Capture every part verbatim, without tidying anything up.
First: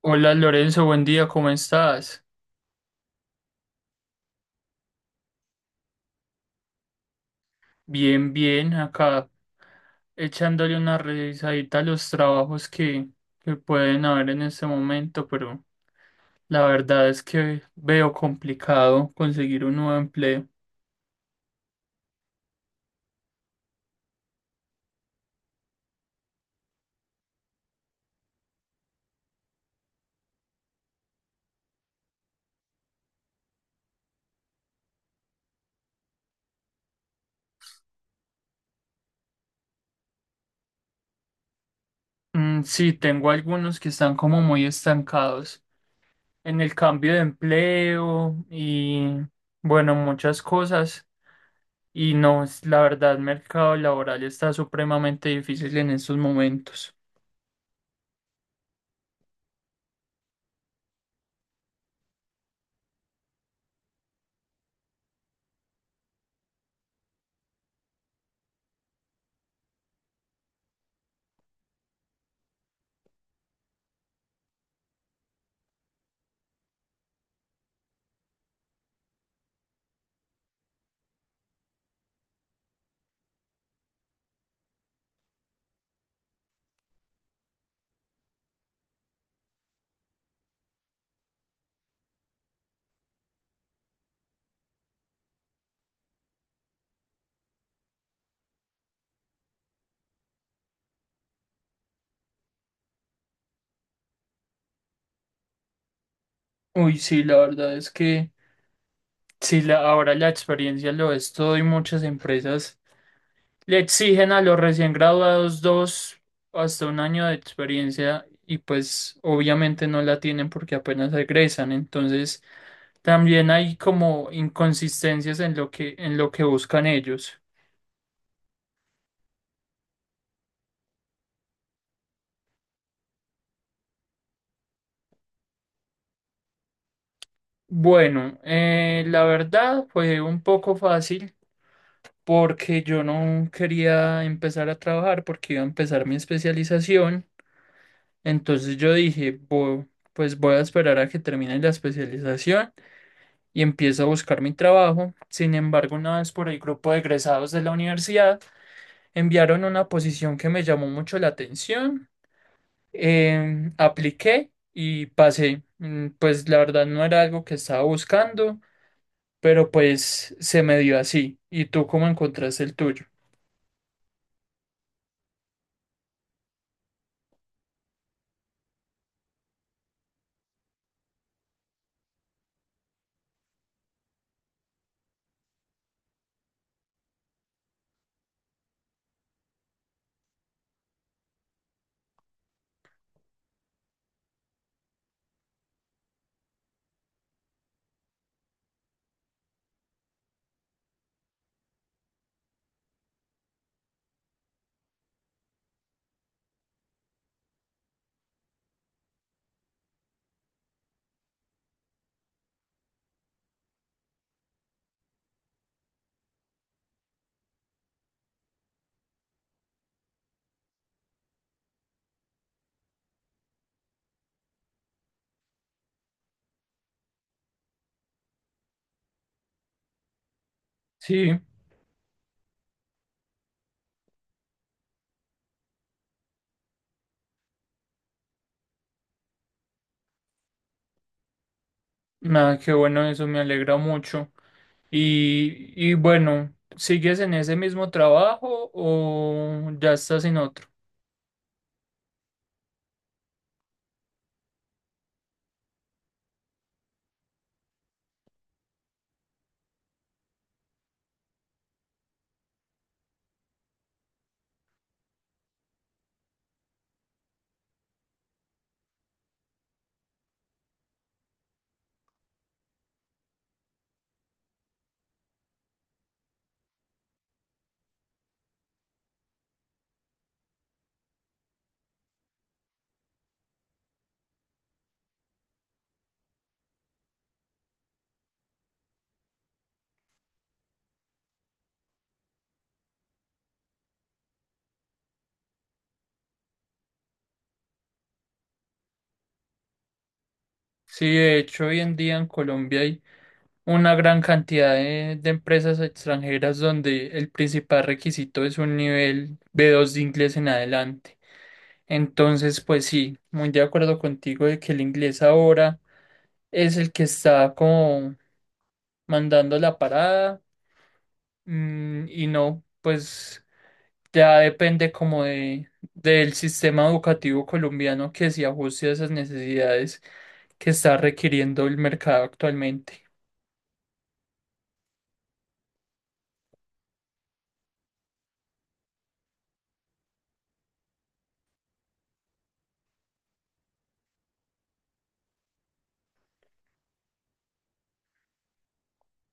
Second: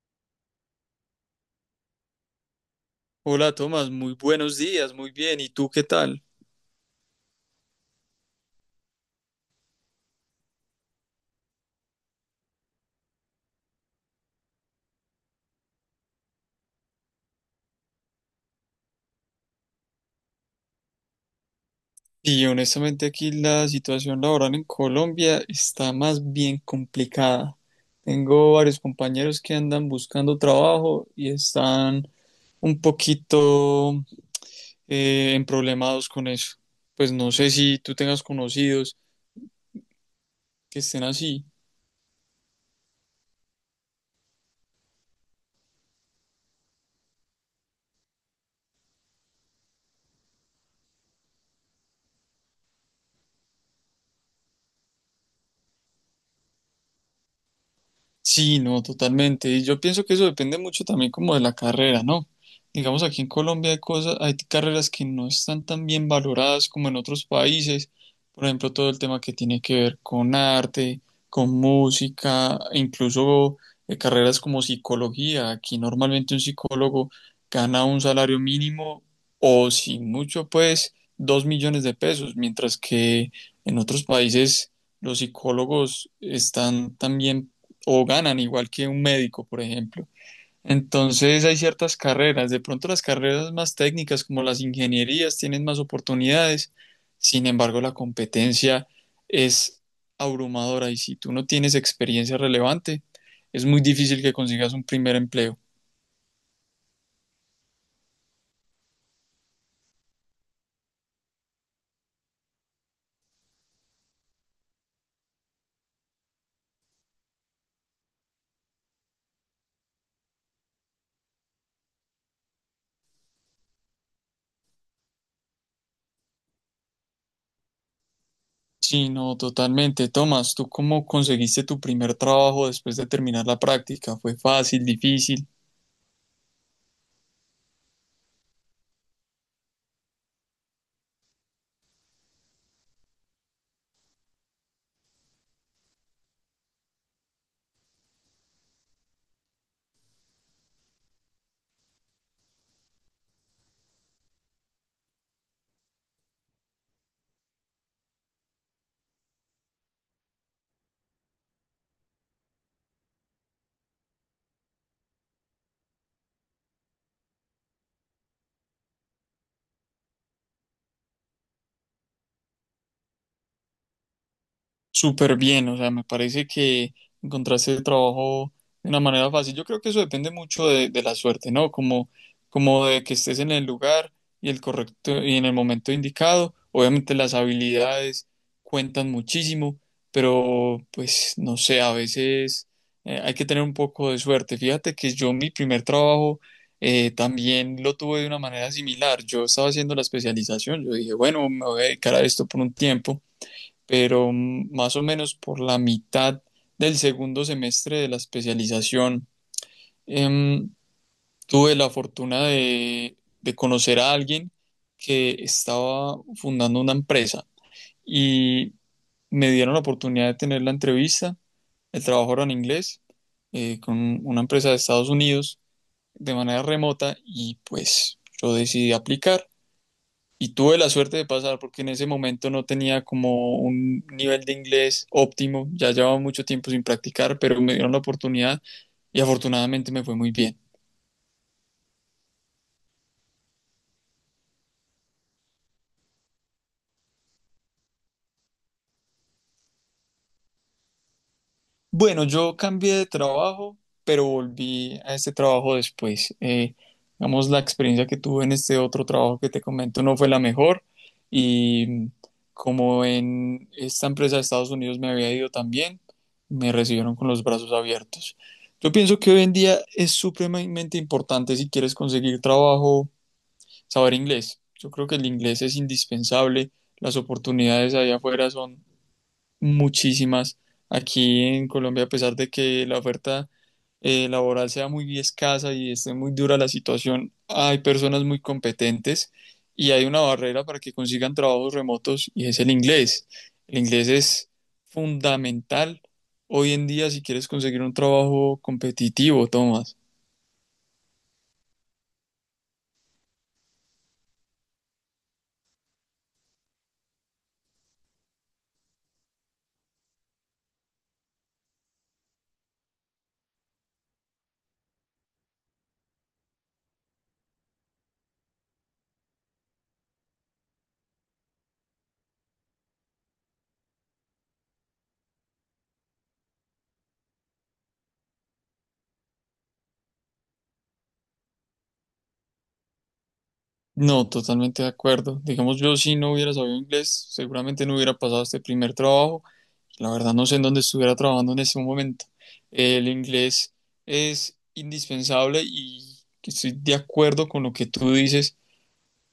Hola Lorenzo, buen día, ¿cómo estás? Hola Tomás, muy buenos días, muy bien. ¿Y tú qué tal? Bien, bien, acá echándole una revisadita a los trabajos que, que pueden haber en este momento, pero la verdad es que veo complicado conseguir un nuevo empleo. Y honestamente aquí la situación laboral en Colombia está más bien complicada. Tengo varios compañeros que andan buscando trabajo y están un poquito eh, emproblemados con eso. Pues no sé si tú tengas conocidos que estén así. Mm, sí, tengo algunos que están como muy estancados en el cambio de empleo y bueno, muchas cosas. Y no, es- la verdad, el mercado laboral está supremamente difícil en estos momentos. Sí, no, totalmente. Y yo pienso que eso depende mucho también como de la carrera, ¿no? Digamos, aquí en Colombia hay cosas, hay carreras que no están tan bien valoradas como en otros países. Por ejemplo, todo el tema que tiene que ver con arte, con música, incluso eh, carreras como psicología. Aquí normalmente un psicólogo gana un salario mínimo o sin mucho, pues, dos millones de pesos, mientras que en otros países los psicólogos están también o ganan igual que un médico, por ejemplo. Entonces hay ciertas carreras, de pronto las carreras más técnicas como las ingenierías tienen más oportunidades, sin embargo la competencia es abrumadora y si tú no tienes experiencia relevante, es muy difícil que consigas un primer empleo. Uy, sí, la verdad es que… Sí, la- ahora la experiencia lo es todo y muchas empresas le exigen a los recién graduados dos hasta un año de experiencia y pues obviamente no la tienen porque apenas egresan. Entonces también hay como inconsistencias en lo que, en lo que buscan ellos. Sí, no, totalmente. Tomás, ¿tú cómo conseguiste tu primer trabajo después de terminar la práctica? ¿Fue fácil, difícil? Bueno, eh, la verdad fue un poco fácil porque yo no quería empezar a trabajar porque iba a empezar mi especialización. Entonces yo dije, "Bo- pues voy a esperar a que termine la especialización y empiezo a buscar mi trabajo". Sin embargo, una vez por el grupo de egresados de la universidad, enviaron una posición que me llamó mucho la atención. Em, apliqué y pasé. Mm, pues la verdad no era algo que estaba buscando, pero pues se me dio así. ¿Y tú cómo encontraste el tuyo? Súper bien, o sea, me parece que encontraste el trabajo de una manera fácil. Yo creo que eso depende mucho de, de la suerte, ¿no? Como, como de que estés en el lugar y el correcto y en el momento indicado. Obviamente las habilidades cuentan muchísimo, pero pues no sé, a veces eh, hay que tener un poco de suerte. Fíjate que yo mi primer trabajo eh, también lo tuve de una manera similar. Yo estaba haciendo la especialización, yo dije, bueno, me voy a dedicar a esto por un tiempo pero mm, más o menos por la mitad del segundo semestre de la especialización, em, tuve la fortuna de, de conocer a alguien que estaba fundando una empresa y me dieron la oportunidad de tener la entrevista. El trabajo era en inglés, eh, con una empresa de Estados Unidos de manera remota y pues yo decidí aplicar. Y tuve la suerte de Sí, pasar porque en ese momento no tenía como un nivel de inglés óptimo, ya llevaba mucho tiempo sin practicar, pero me dieron la oportunidad y afortunadamente me fue muy bien. nada, qué bueno, eso me alegra mucho. Y, y bueno, ¿sigues en ese mismo trabajo o ya estás en otro? Bueno, yo cambié de trabajo, pero volví a este trabajo después. Eh, digamos, la experiencia que tuve en este otro trabajo que te comento no fue la mejor y como en esta empresa de Estados Unidos me había ido también, me recibieron con los brazos abiertos. Yo pienso que hoy en día es supremamente importante si quieres conseguir trabajo, saber inglés. Yo creo que el inglés es indispensable. Las oportunidades allá afuera son muchísimas. Aquí en Colombia, a pesar de que la oferta eh, laboral sea muy escasa y esté muy dura la situación, hay personas muy competentes y hay una barrera para que consigan trabajos remotos y es el inglés. El inglés es fundamental hoy en día si quieres conseguir un trabajo competitivo, Tomás. Sí, de hecho, hoy en día en Colombia hay una gran cantidad de, de empresas extranjeras donde el principal requisito es un nivel b dos de inglés en adelante. Entonces, pues sí, muy de acuerdo contigo de que el inglés ahora es el que está como mandando la parada. Mm, y no, pues ya depende como de, del sistema educativo colombiano que se ajuste a esas necesidades que está requiriendo el mercado actualmente. No, totalmente de acuerdo. Digamos, yo si no hubiera sabido inglés, seguramente no hubiera pasado este primer trabajo. La verdad no sé en dónde estuviera trabajando en este momento. El inglés es indispensable y estoy de acuerdo con lo que tú dices.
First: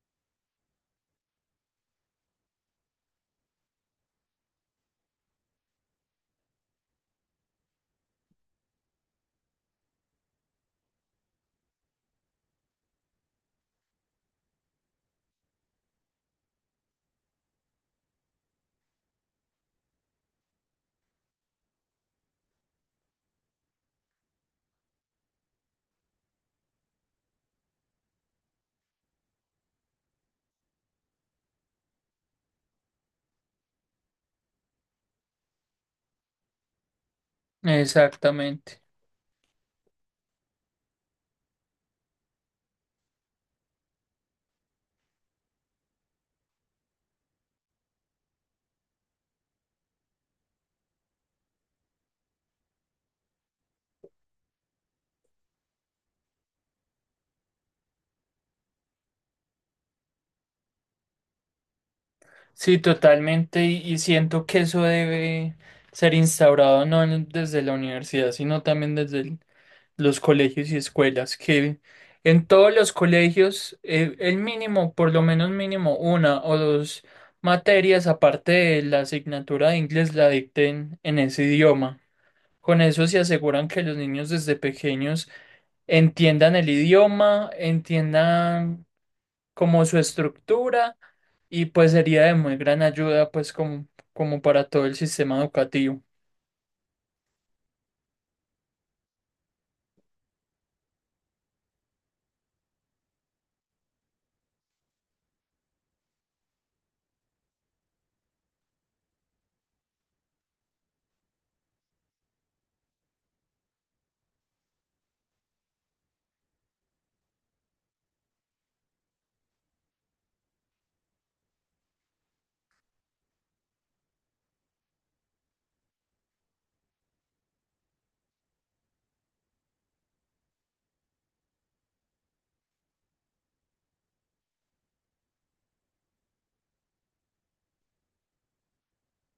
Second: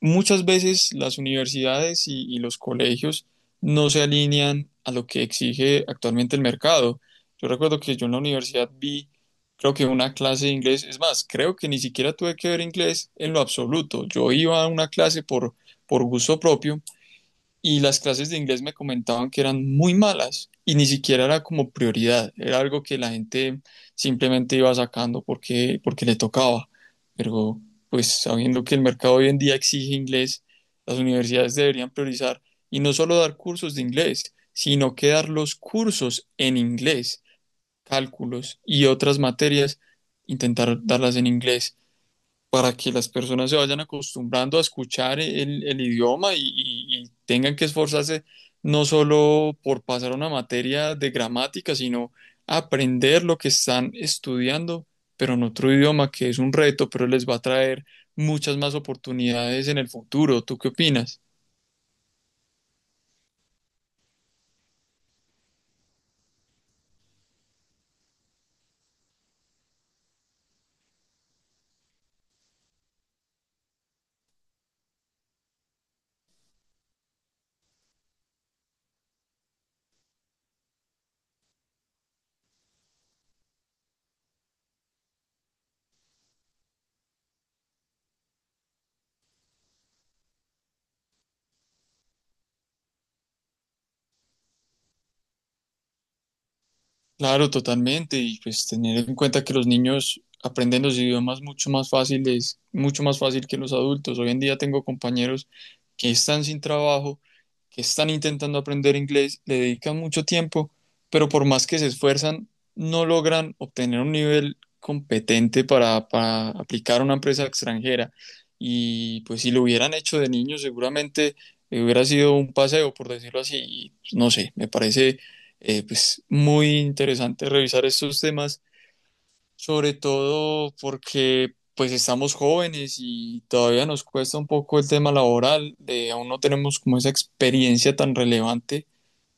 Muchas veces las universidades y, y los colegios no se alinean a lo que exige actualmente el mercado. Yo recuerdo que yo en la universidad vi, creo que una clase de inglés, es más, creo que ni siquiera tuve que ver inglés en lo absoluto. Yo iba a una clase por, por gusto propio y las clases de inglés me comentaban que eran muy malas y ni siquiera era como prioridad, era algo que la gente simplemente iba sacando porque, porque le tocaba. Pero pues sabiendo que el mercado hoy en día exige inglés, las universidades deberían priorizar y no solo dar cursos de inglés, sino que dar los cursos en inglés, cálculos Exactamente. y otras materias, intentar darlas en inglés para que las personas se vayan acostumbrando a escuchar el, el idioma y, y- y tengan que esforzarse no solo por pasar una materia de gramática, sino aprender lo que están estudiando, pero en otro idioma que es un reto, pero les va a traer muchas más oportunidades en el futuro. ¿Tú qué opinas? Sí, totalmente. Y, y siento que eso debe ser instaurado no en- desde la universidad, sino también desde el los colegios y escuelas, que en todos los colegios eh, el mínimo, por lo menos mínimo una o dos materias aparte de la asignatura de inglés la dicten en ese idioma. Con eso se aseguran que los niños desde pequeños entiendan el idioma, entiendan como su estructura y pues sería de muy gran ayuda pues como, como para todo el sistema educativo. Claro, totalmente. Y pues tener en cuenta que los niños aprenden los idiomas mucho más fáciles, mucho más fácil que los adultos. Hoy en día tengo compañeros que están sin trabajo que están intentando aprender inglés, le dedican mucho tiempo, pero por más que se esfuerzan, no logran obtener un nivel competente para, para aplicar a una empresa extranjera. Y pues si lo hubieran hecho de niño, seguramente eh, hubiera sido un paseo, por decirlo así. Y, pues, no sé, me parece eh, pues muy interesante revisar estos temas sobre todo porque pues estamos jóvenes y todavía nos cuesta un poco el tema laboral, eh, aún no tenemos como esa experiencia tan relevante,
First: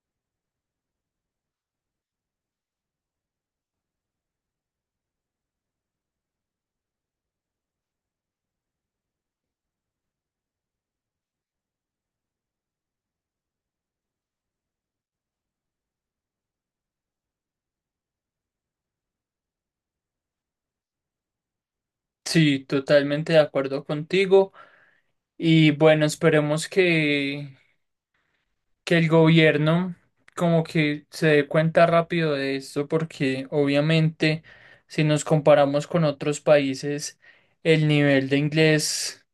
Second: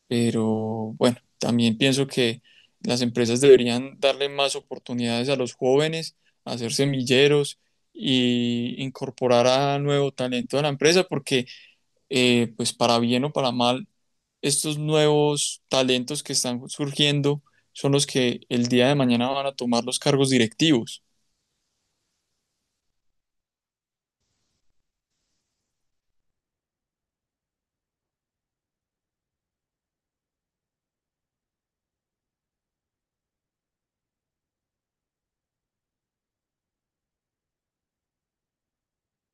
pero bueno, también pienso que las empresas deberían darle más oportunidades a los jóvenes, hacer semilleros y incorporar a nuevo talento a la empresa, porque eh, pues para bien o para mal, estos nuevos talentos que están surgiendo son los que el día de mañana van a tomar los cargos directivos. Sí, totalmente de acuerdo contigo. Y bueno, esperemos que, que el gobierno como que se dé cuenta rápido de esto, porque obviamente si nos comparamos con otros países, el nivel de inglés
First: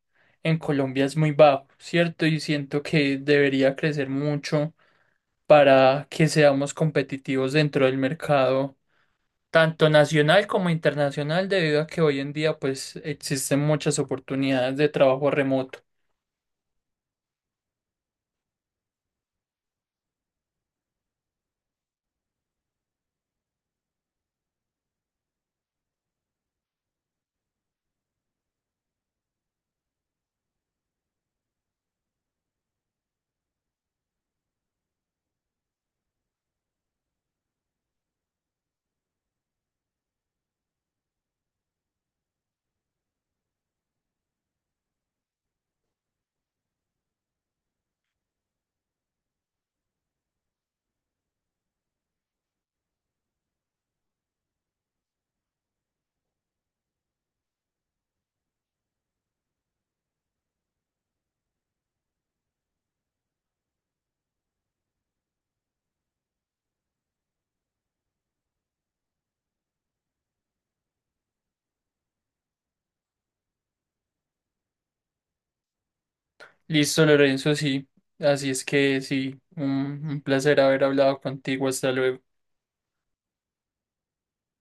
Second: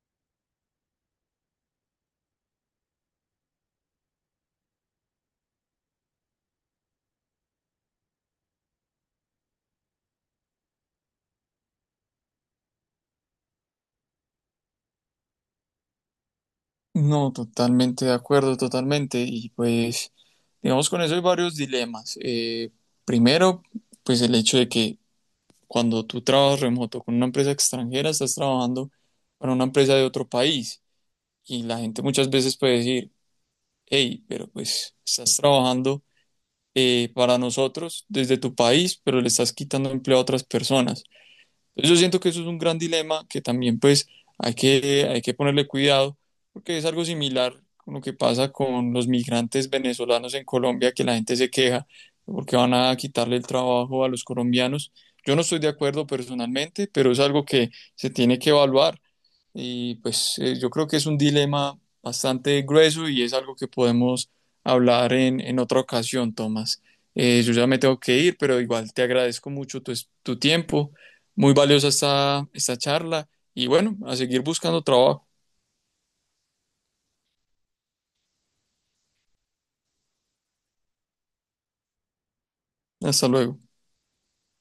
en Colombia es muy bajo, ¿cierto? Y siento que debería crecer mucho para que seamos competitivos dentro del mercado, tanto nacional como internacional, debido a que hoy en día pues existen muchas oportunidades de trabajo remoto. No, totalmente de acuerdo, totalmente. Y pues, digamos, con eso hay varios dilemas. Eh, primero, pues el hecho de que cuando tú trabajas remoto con una empresa extranjera, estás trabajando para una empresa de otro país. Y la gente muchas veces puede decir, hey, pero pues estás trabajando eh, para nosotros desde tu país, pero le estás quitando empleo a otras personas. Entonces yo siento que eso es un gran dilema que también pues hay que, hay que ponerle cuidado porque es algo similar con lo que pasa con los migrantes venezolanos en Colombia, que la gente se queja porque van a quitarle el trabajo a los colombianos. Yo no estoy de acuerdo personalmente, pero es algo que se tiene que evaluar. Y pues eh, yo creo que es un dilema bastante grueso y es algo que podemos hablar en, en otra ocasión, Tomás. Eh, yo ya me tengo que ir, pero igual te agradezco mucho tu, es- tu tiempo. Muy valiosa esta, esta charla y bueno, a seguir buscando trabajo. Listo, Lorenzo, sí. Así es que sí, un, un placer haber hablado contigo. Hasta luego. Hasta luego.